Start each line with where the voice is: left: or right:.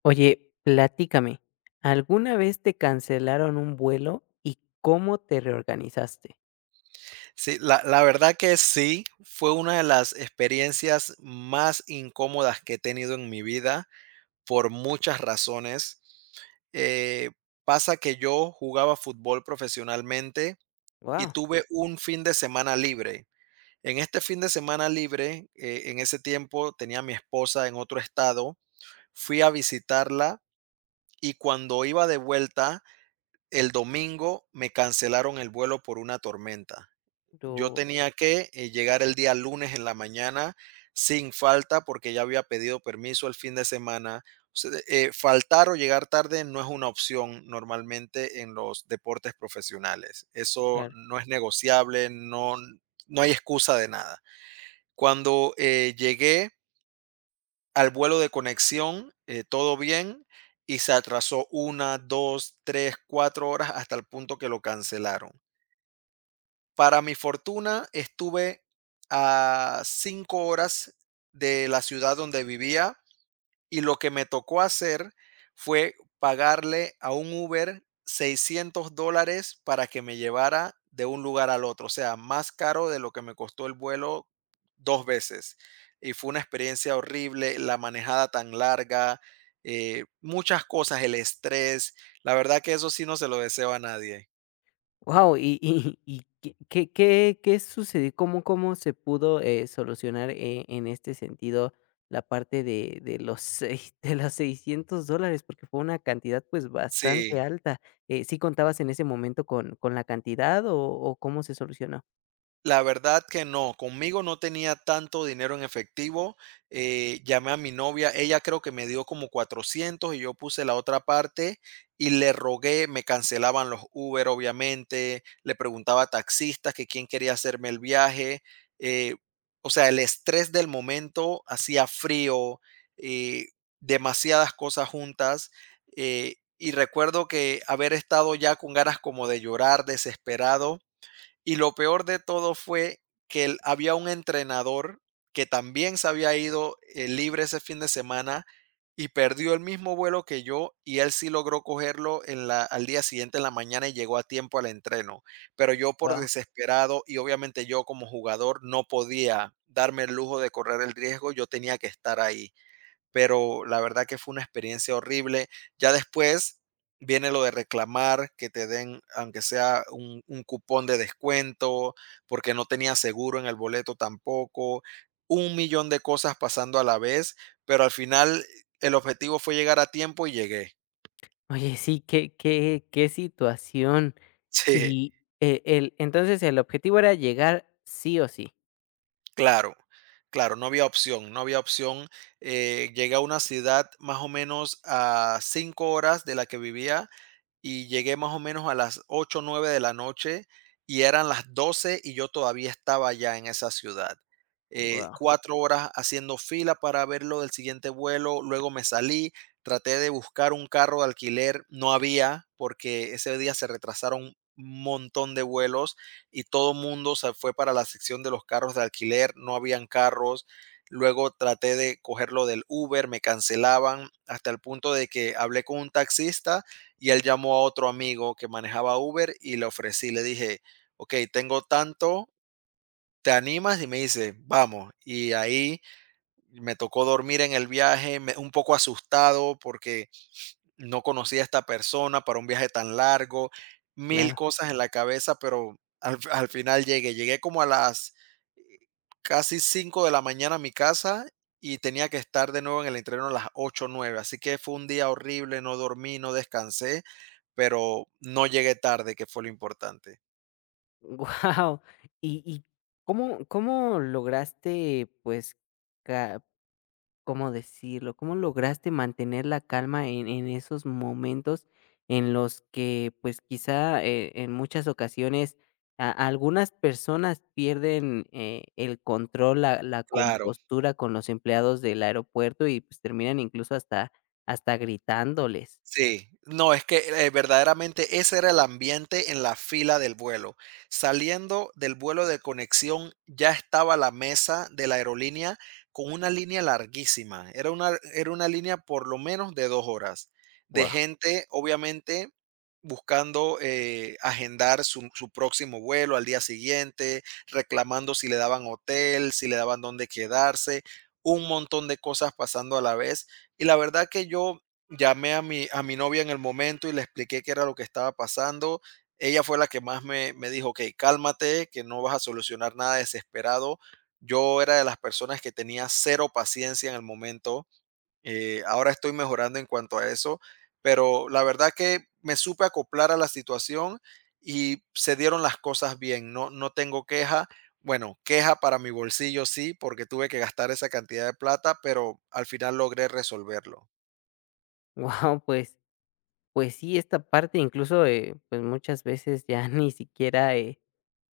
left: Oye, platícame, ¿alguna vez te cancelaron un vuelo y cómo te reorganizaste?
right: Sí, la verdad que sí, fue una de las experiencias más incómodas que he tenido en mi vida por muchas razones. Eh, Pasa que yo jugaba fútbol profesionalmente y
left: Wow.
right: tuve un fin de semana libre. En este fin de semana libre, en ese tiempo tenía a mi esposa en otro estado, fui a visitarla y cuando iba de vuelta, el domingo me cancelaron el vuelo por una tormenta. Yo
left: Lo
right: tenía que llegar el día lunes en la mañana sin falta porque ya había pedido permiso el fin de semana. O sea, faltar o llegar tarde no es una opción normalmente en los deportes profesionales. Eso
left: claro.
right: no es negociable, no, no hay excusa de nada. Cuando llegué al vuelo de conexión, todo bien, y se atrasó una, dos, tres, cuatro horas hasta el punto que lo cancelaron. Para mi fortuna, estuve a 5 horas de la ciudad donde vivía y lo que me tocó hacer fue pagarle a un Uber $600 para que me llevara de un lugar al otro, o sea, más caro de lo que me costó el vuelo dos veces. Y fue una experiencia horrible, la manejada tan larga, muchas cosas, el estrés. La verdad que eso sí no se lo deseo a nadie.
left: Y, ¿qué sucedió? ¿Cómo cómo se pudo, solucionar, en este sentido, la parte de los seis de los $600? Porque fue una cantidad, pues, bastante
right: Sí.
left: alta, ¿sí contabas en ese momento con la cantidad o cómo se solucionó?
right: La verdad que no, conmigo no tenía tanto dinero en efectivo, llamé a mi novia, ella creo que me dio como 400 y yo puse la otra parte y le rogué, me cancelaban los Uber obviamente, le preguntaba a taxistas que quién quería hacerme el viaje, eh, o sea, el estrés del momento, hacía frío, eh, demasiadas cosas juntas, y recuerdo que haber estado ya con ganas como de llorar, desesperado. Y lo peor de todo fue que había un entrenador que también se había ido libre ese fin de semana y perdió el mismo vuelo que yo, y él sí logró cogerlo al día siguiente en la mañana y llegó a tiempo al entreno. Pero yo por
left: Wow.
right: desesperado y obviamente yo como jugador no podía darme el lujo de correr el riesgo, yo tenía que estar ahí, pero la verdad que fue una experiencia horrible. Ya después viene lo de reclamar, que te den, aunque sea un cupón de descuento, porque no tenía seguro en el boleto tampoco, un millón de cosas pasando a la vez, pero al final el objetivo fue llegar a tiempo y llegué.
left: Oye, sí, qué situación.
right: Sí,
left: Y el entonces el objetivo era llegar sí o sí.
right: claro, claro, no había opción, no había opción. Llegué a una ciudad más o menos a 5 horas de la que vivía y llegué más o menos a las 8 o 9 de la noche, y eran las 12 y yo todavía estaba ya en esa ciudad.
left: Wow,
right: Cuatro horas haciendo fila para ver lo del siguiente vuelo, luego me salí, traté de buscar un carro de alquiler, no había porque ese día se retrasaron un montón de vuelos y todo mundo se fue para la sección de los carros de alquiler, no habían carros. Luego traté de cogerlo del Uber, me cancelaban hasta el punto de que hablé con un taxista y él llamó a otro amigo que manejaba Uber, y le ofrecí, le dije, ok, tengo tanto, ¿te animas? Y me dice, vamos. Y ahí me tocó dormir en el viaje, un poco asustado porque no conocía a esta persona para un viaje tan largo, mil
left: claro.
right: cosas en la cabeza, pero al final llegué, llegué como a las eh, casi 5 de la mañana a mi casa, y tenía que estar de nuevo en el entreno a las 8 o 9, así que fue un día horrible, no dormí, no descansé, pero no llegué tarde, que fue lo importante.
left: Wow. ¿Y cómo lograste, pues, ca ¿cómo decirlo? ¿Cómo lograste mantener la calma en esos momentos en los que, pues, quizá, en muchas ocasiones a algunas personas pierden, el control, la
right: Claro.
left: compostura con los empleados del aeropuerto y, pues, terminan incluso hasta gritándoles?
right: Sí, no, es que, verdaderamente ese era el ambiente en la fila del vuelo. Saliendo del vuelo de conexión, ya estaba la mesa de la aerolínea con una línea larguísima. Era una línea por lo menos de 2 horas, de
left: Wow.
right: gente, obviamente, buscando, agendar su próximo vuelo al día siguiente, reclamando si le daban hotel, si le daban dónde quedarse, un montón de cosas pasando a la vez. Y la verdad que yo llamé a mi novia en el momento y le expliqué qué era lo que estaba pasando. Ella fue la que más me dijo: "Okey, cálmate, que no vas a solucionar nada desesperado". Yo era de las personas que tenía cero paciencia en el momento, ahora estoy mejorando en cuanto a eso, pero la verdad que me supe acoplar a la situación y se dieron las cosas bien, no tengo queja. Bueno, queja para mi bolsillo sí, porque tuve que gastar esa cantidad de plata, pero al final logré resolverlo.
left: Wow, pues pues sí, esta parte incluso, pues muchas veces ya ni siquiera,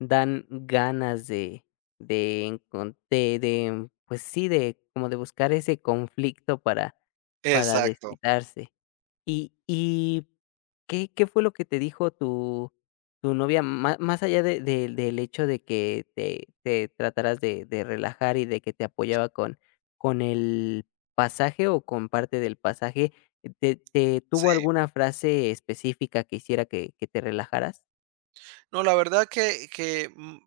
left: dan ganas de encon de, pues sí, de como de buscar ese conflicto para
right: Exacto.
left: desquitarse. ¿Y qué fue lo que te dijo tu novia? Má Más allá de del hecho de que te trataras de relajar y de que te apoyaba con el pasaje o con parte del pasaje, ¿te
right: Sí.
left: tuvo alguna frase específica que hiciera que te relajaras?
right: No, la verdad que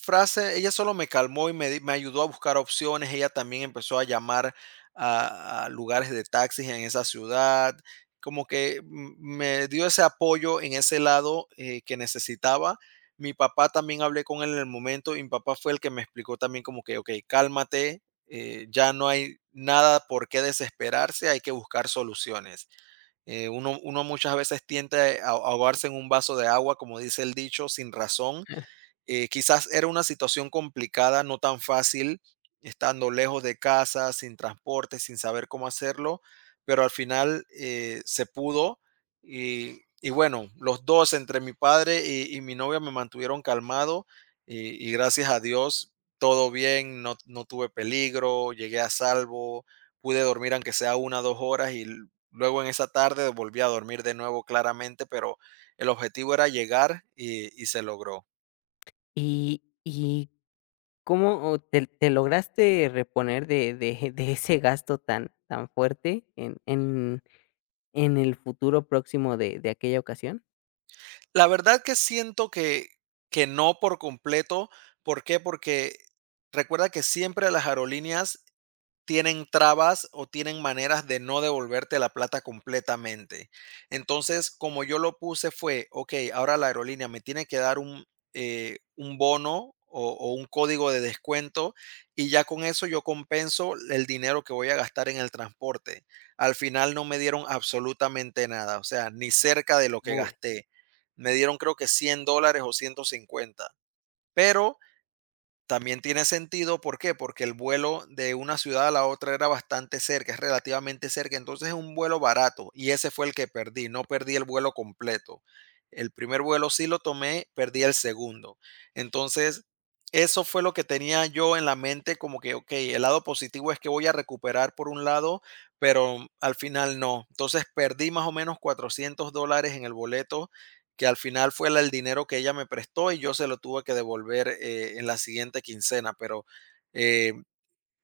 right: frase, ella solo me calmó y me ayudó a buscar opciones. Ella también empezó a llamar a lugares de taxis en esa ciudad, como que m me dio ese apoyo en ese lado, que necesitaba. Mi papá también, hablé con él en el momento, y mi papá fue el que me explicó también como que: "Okey, cálmate, ya no hay nada por qué desesperarse, hay que buscar soluciones". Uno muchas veces tiende a ahogarse en un vaso de agua, como dice el dicho, sin razón. Quizás era una situación complicada, no tan fácil, estando lejos de casa, sin transporte, sin saber cómo hacerlo, pero al final se pudo. Y bueno, los dos, entre mi padre y mi novia, me mantuvieron calmado, y gracias a Dios, todo bien, no, no tuve peligro, llegué a salvo, pude dormir aunque sea una o dos horas y luego en esa tarde volví a dormir de nuevo claramente, pero el objetivo era llegar y se logró.
left: ¿Y cómo o te lograste reponer de de ese gasto tan tan fuerte en en el futuro próximo de aquella ocasión?
right: La verdad que siento que no por completo. ¿Por qué? Porque recuerda que siempre las aerolíneas tienen trabas o tienen maneras de no devolverte la plata completamente. Entonces, como yo lo puse fue, ok, ahora la aerolínea me tiene que dar un bono o un código de descuento, y ya con eso yo compenso el dinero que voy a gastar en el transporte. Al final no me dieron absolutamente nada, o sea, ni cerca de lo que
left: Wow.
right: gasté. Me dieron creo que $100 o 150, pero también tiene sentido. ¿Por qué? Porque el vuelo de una ciudad a la otra era bastante cerca, es relativamente cerca, entonces es un vuelo barato, y ese fue el que perdí, no perdí el vuelo completo. El primer vuelo sí lo tomé, perdí el segundo. Entonces, eso fue lo que tenía yo en la mente, como que, ok, el lado positivo es que voy a recuperar por un lado, pero al final no. Entonces perdí más o menos $400 en el boleto, que al final fue el dinero que ella me prestó y yo se lo tuve que devolver en la siguiente quincena, pero eh,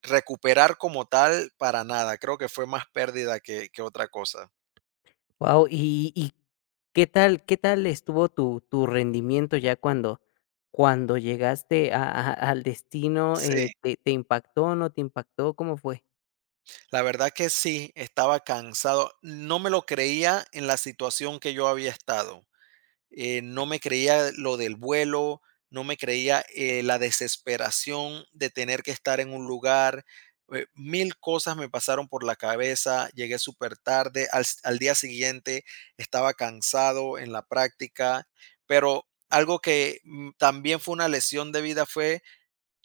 right: recuperar como tal, para nada, creo que fue más pérdida que otra cosa.
left: ¿Y y qué tal estuvo tu rendimiento ya cuando llegaste a al destino?
right: Sí,
left: ¿Te impactó, no te impactó? ¿Cómo fue?
right: la verdad que sí, estaba cansado, no me lo creía en la situación que yo había estado. No me creía lo del vuelo, no me creía la desesperación de tener que estar en un lugar. Mil cosas me pasaron por la cabeza, llegué súper tarde, al día siguiente estaba cansado en la práctica, pero algo que también fue una lesión de vida fue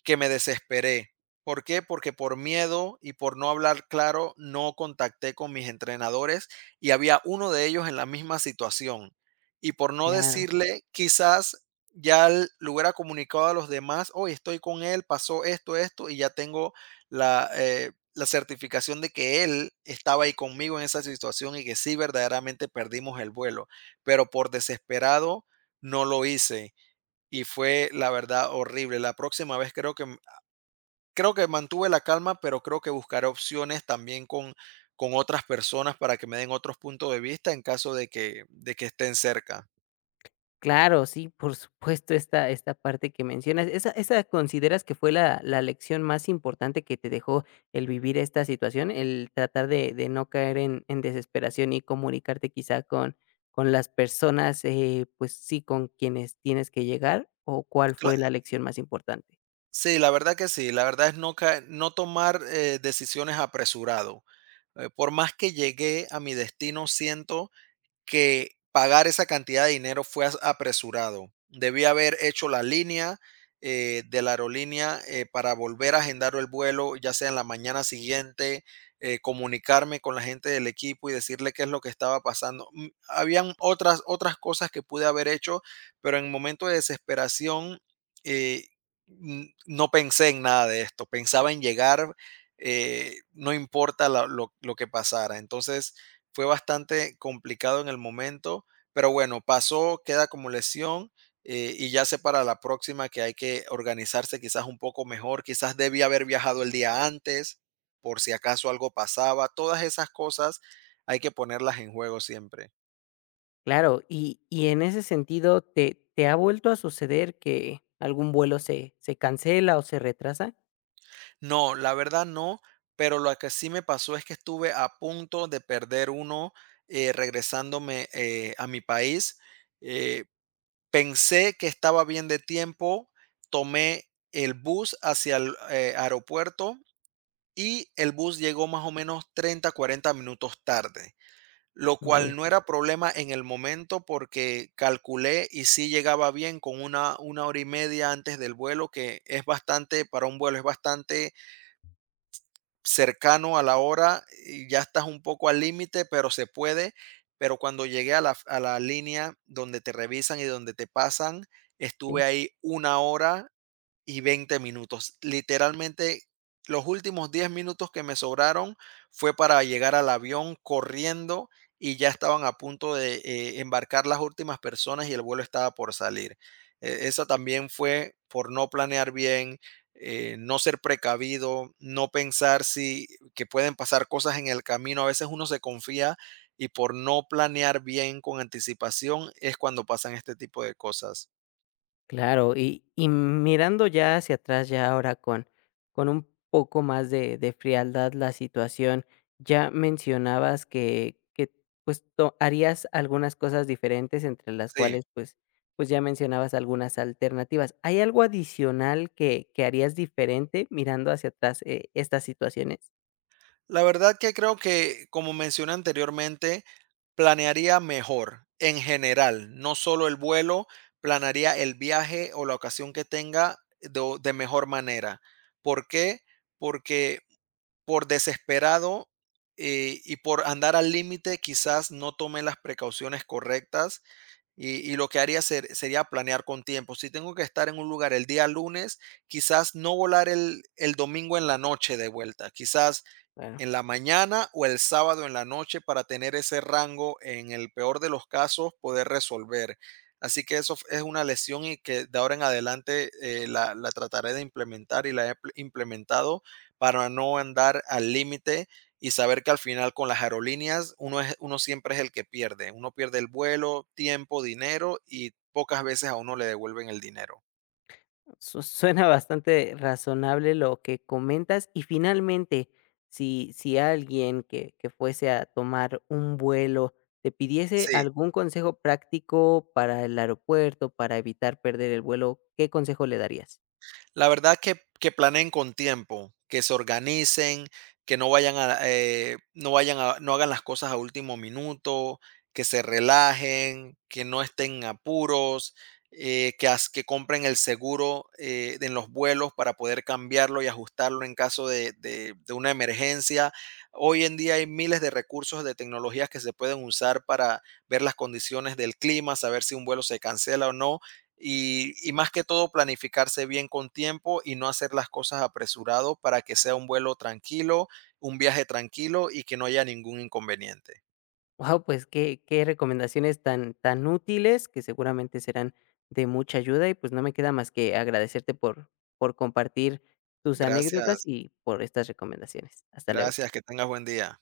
right: que me desesperé. ¿Por qué? Porque por miedo y por no hablar claro, no contacté con mis entrenadores, y había uno de ellos en la misma situación. Y por no
left: Claro.
right: decirle, quizás ya le hubiera comunicado a los demás, hoy estoy con él, pasó esto, esto, y ya tengo la certificación de que él estaba ahí conmigo en esa situación y que sí, verdaderamente perdimos el vuelo. Pero por desesperado, no lo hice, y fue la verdad horrible. La próxima vez creo que mantuve la calma, pero creo que buscaré opciones también con otras personas para que me den otros puntos de vista en caso de que estén cerca.
left: Claro, sí, por supuesto, esta parte que mencionas, ¿esa consideras que fue la lección más importante que te dejó el vivir esta situación, el tratar de no caer en desesperación y comunicarte quizá con las personas, pues sí, con quienes tienes que llegar, o cuál
right: Cla-
left: fue la lección más importante?
right: Sí, la verdad que sí. La verdad es no, no tomar decisiones apresurado. Por más que llegué a mi destino, siento que pagar esa cantidad de dinero fue apresurado. Debí haber hecho la línea de la aerolínea para volver a agendar el vuelo, ya sea en la mañana siguiente, comunicarme con la gente del equipo y decirle qué es lo que estaba pasando. Habían otras cosas que pude haber hecho, pero en momento de desesperación eh, no pensé en nada de esto. Pensaba en llegar, no importa lo que pasara. Entonces, fue bastante complicado en el momento, pero bueno, pasó, queda como lesión y ya sé para la próxima que hay que organizarse quizás un poco mejor. Quizás debía haber viajado el día antes por si acaso algo pasaba. Todas esas cosas hay que ponerlas en juego siempre.
left: Claro, y en ese sentido, ¿te ha vuelto a suceder que algún vuelo se cancela o se retrasa?
right: No, la verdad no, pero lo que sí me pasó es que estuve a punto de perder uno regresándome a mi país. Eh, Pensé que estaba bien de tiempo, tomé el bus hacia el aeropuerto y el bus llegó más o menos 30, 40 minutos tarde, lo cual
left: Muy
right: no era problema en el momento porque calculé y sí llegaba bien con una hora y media antes del vuelo, que es bastante. Para un vuelo es bastante cercano a la hora, y ya estás un poco al límite, pero se puede. Pero cuando llegué a la línea donde te revisan y donde te pasan,
left: bien.
right: estuve ahí una hora y 20 minutos. Literalmente, los últimos 10 minutos que me sobraron fue para llegar al avión corriendo, y ya estaban a punto de embarcar las últimas personas y el vuelo estaba por salir. Esa también fue por no planear bien, no ser precavido, no pensar si que pueden pasar cosas en el camino. A veces uno se confía, y por no planear bien con anticipación es cuando pasan este tipo de cosas.
left: Claro, y mirando ya hacia atrás, ya ahora con un poco más de frialdad la situación, ya mencionabas que, pues, to harías algunas cosas diferentes, entre las
right: Sí.
left: cuales, pues, ya mencionabas algunas alternativas, ¿hay algo adicional que harías diferente mirando hacia atrás, estas situaciones?
right: La verdad que creo que, como mencioné anteriormente, planearía mejor en general, no solo el vuelo. Planearía el viaje o la ocasión que tenga de mejor manera. ¿Por qué? Porque por desesperado y por andar al límite quizás no tome las precauciones correctas, y lo que haría sería planear con tiempo. Si tengo que estar en un lugar el día lunes, quizás no volar el domingo en la noche de vuelta, quizás en la mañana o el sábado en la noche, para tener ese rango, en el peor de los casos, poder resolver. Así que eso es una lesión y que de ahora en adelante la trataré de implementar, y la he implementado para no andar al límite y saber que al final con las aerolíneas uno siempre es el que pierde. Uno pierde el vuelo, tiempo, dinero, y pocas veces a uno le devuelven el dinero.
left: Su suena bastante razonable lo que comentas. Y finalmente, si alguien que fuese a tomar un vuelo te pidiese
right: Sí.
left: algún consejo práctico para el aeropuerto, para evitar perder el vuelo, ¿qué consejo le darías?
right: La verdad que planeen con tiempo, que se organicen, que no vayan a, no vayan a, no hagan las cosas a último minuto, que se relajen, que no estén en apuros, que, que compren el seguro en los vuelos para poder cambiarlo y ajustarlo en caso de una emergencia. Hoy en día hay miles de recursos de tecnologías que se pueden usar para ver las condiciones del clima, saber si un vuelo se cancela o no, y más que todo planificarse bien con tiempo y no hacer las cosas apresurado para que sea un vuelo tranquilo, un viaje tranquilo y que no haya ningún inconveniente.
left: Wow, pues qué qué recomendaciones tan tan útiles que seguramente serán de mucha ayuda y, pues, no me queda más que agradecerte por compartir tus anécdotas
right: Gracias,
left: y por estas recomendaciones. Hasta luego.
right: gracias, que tengas buen día.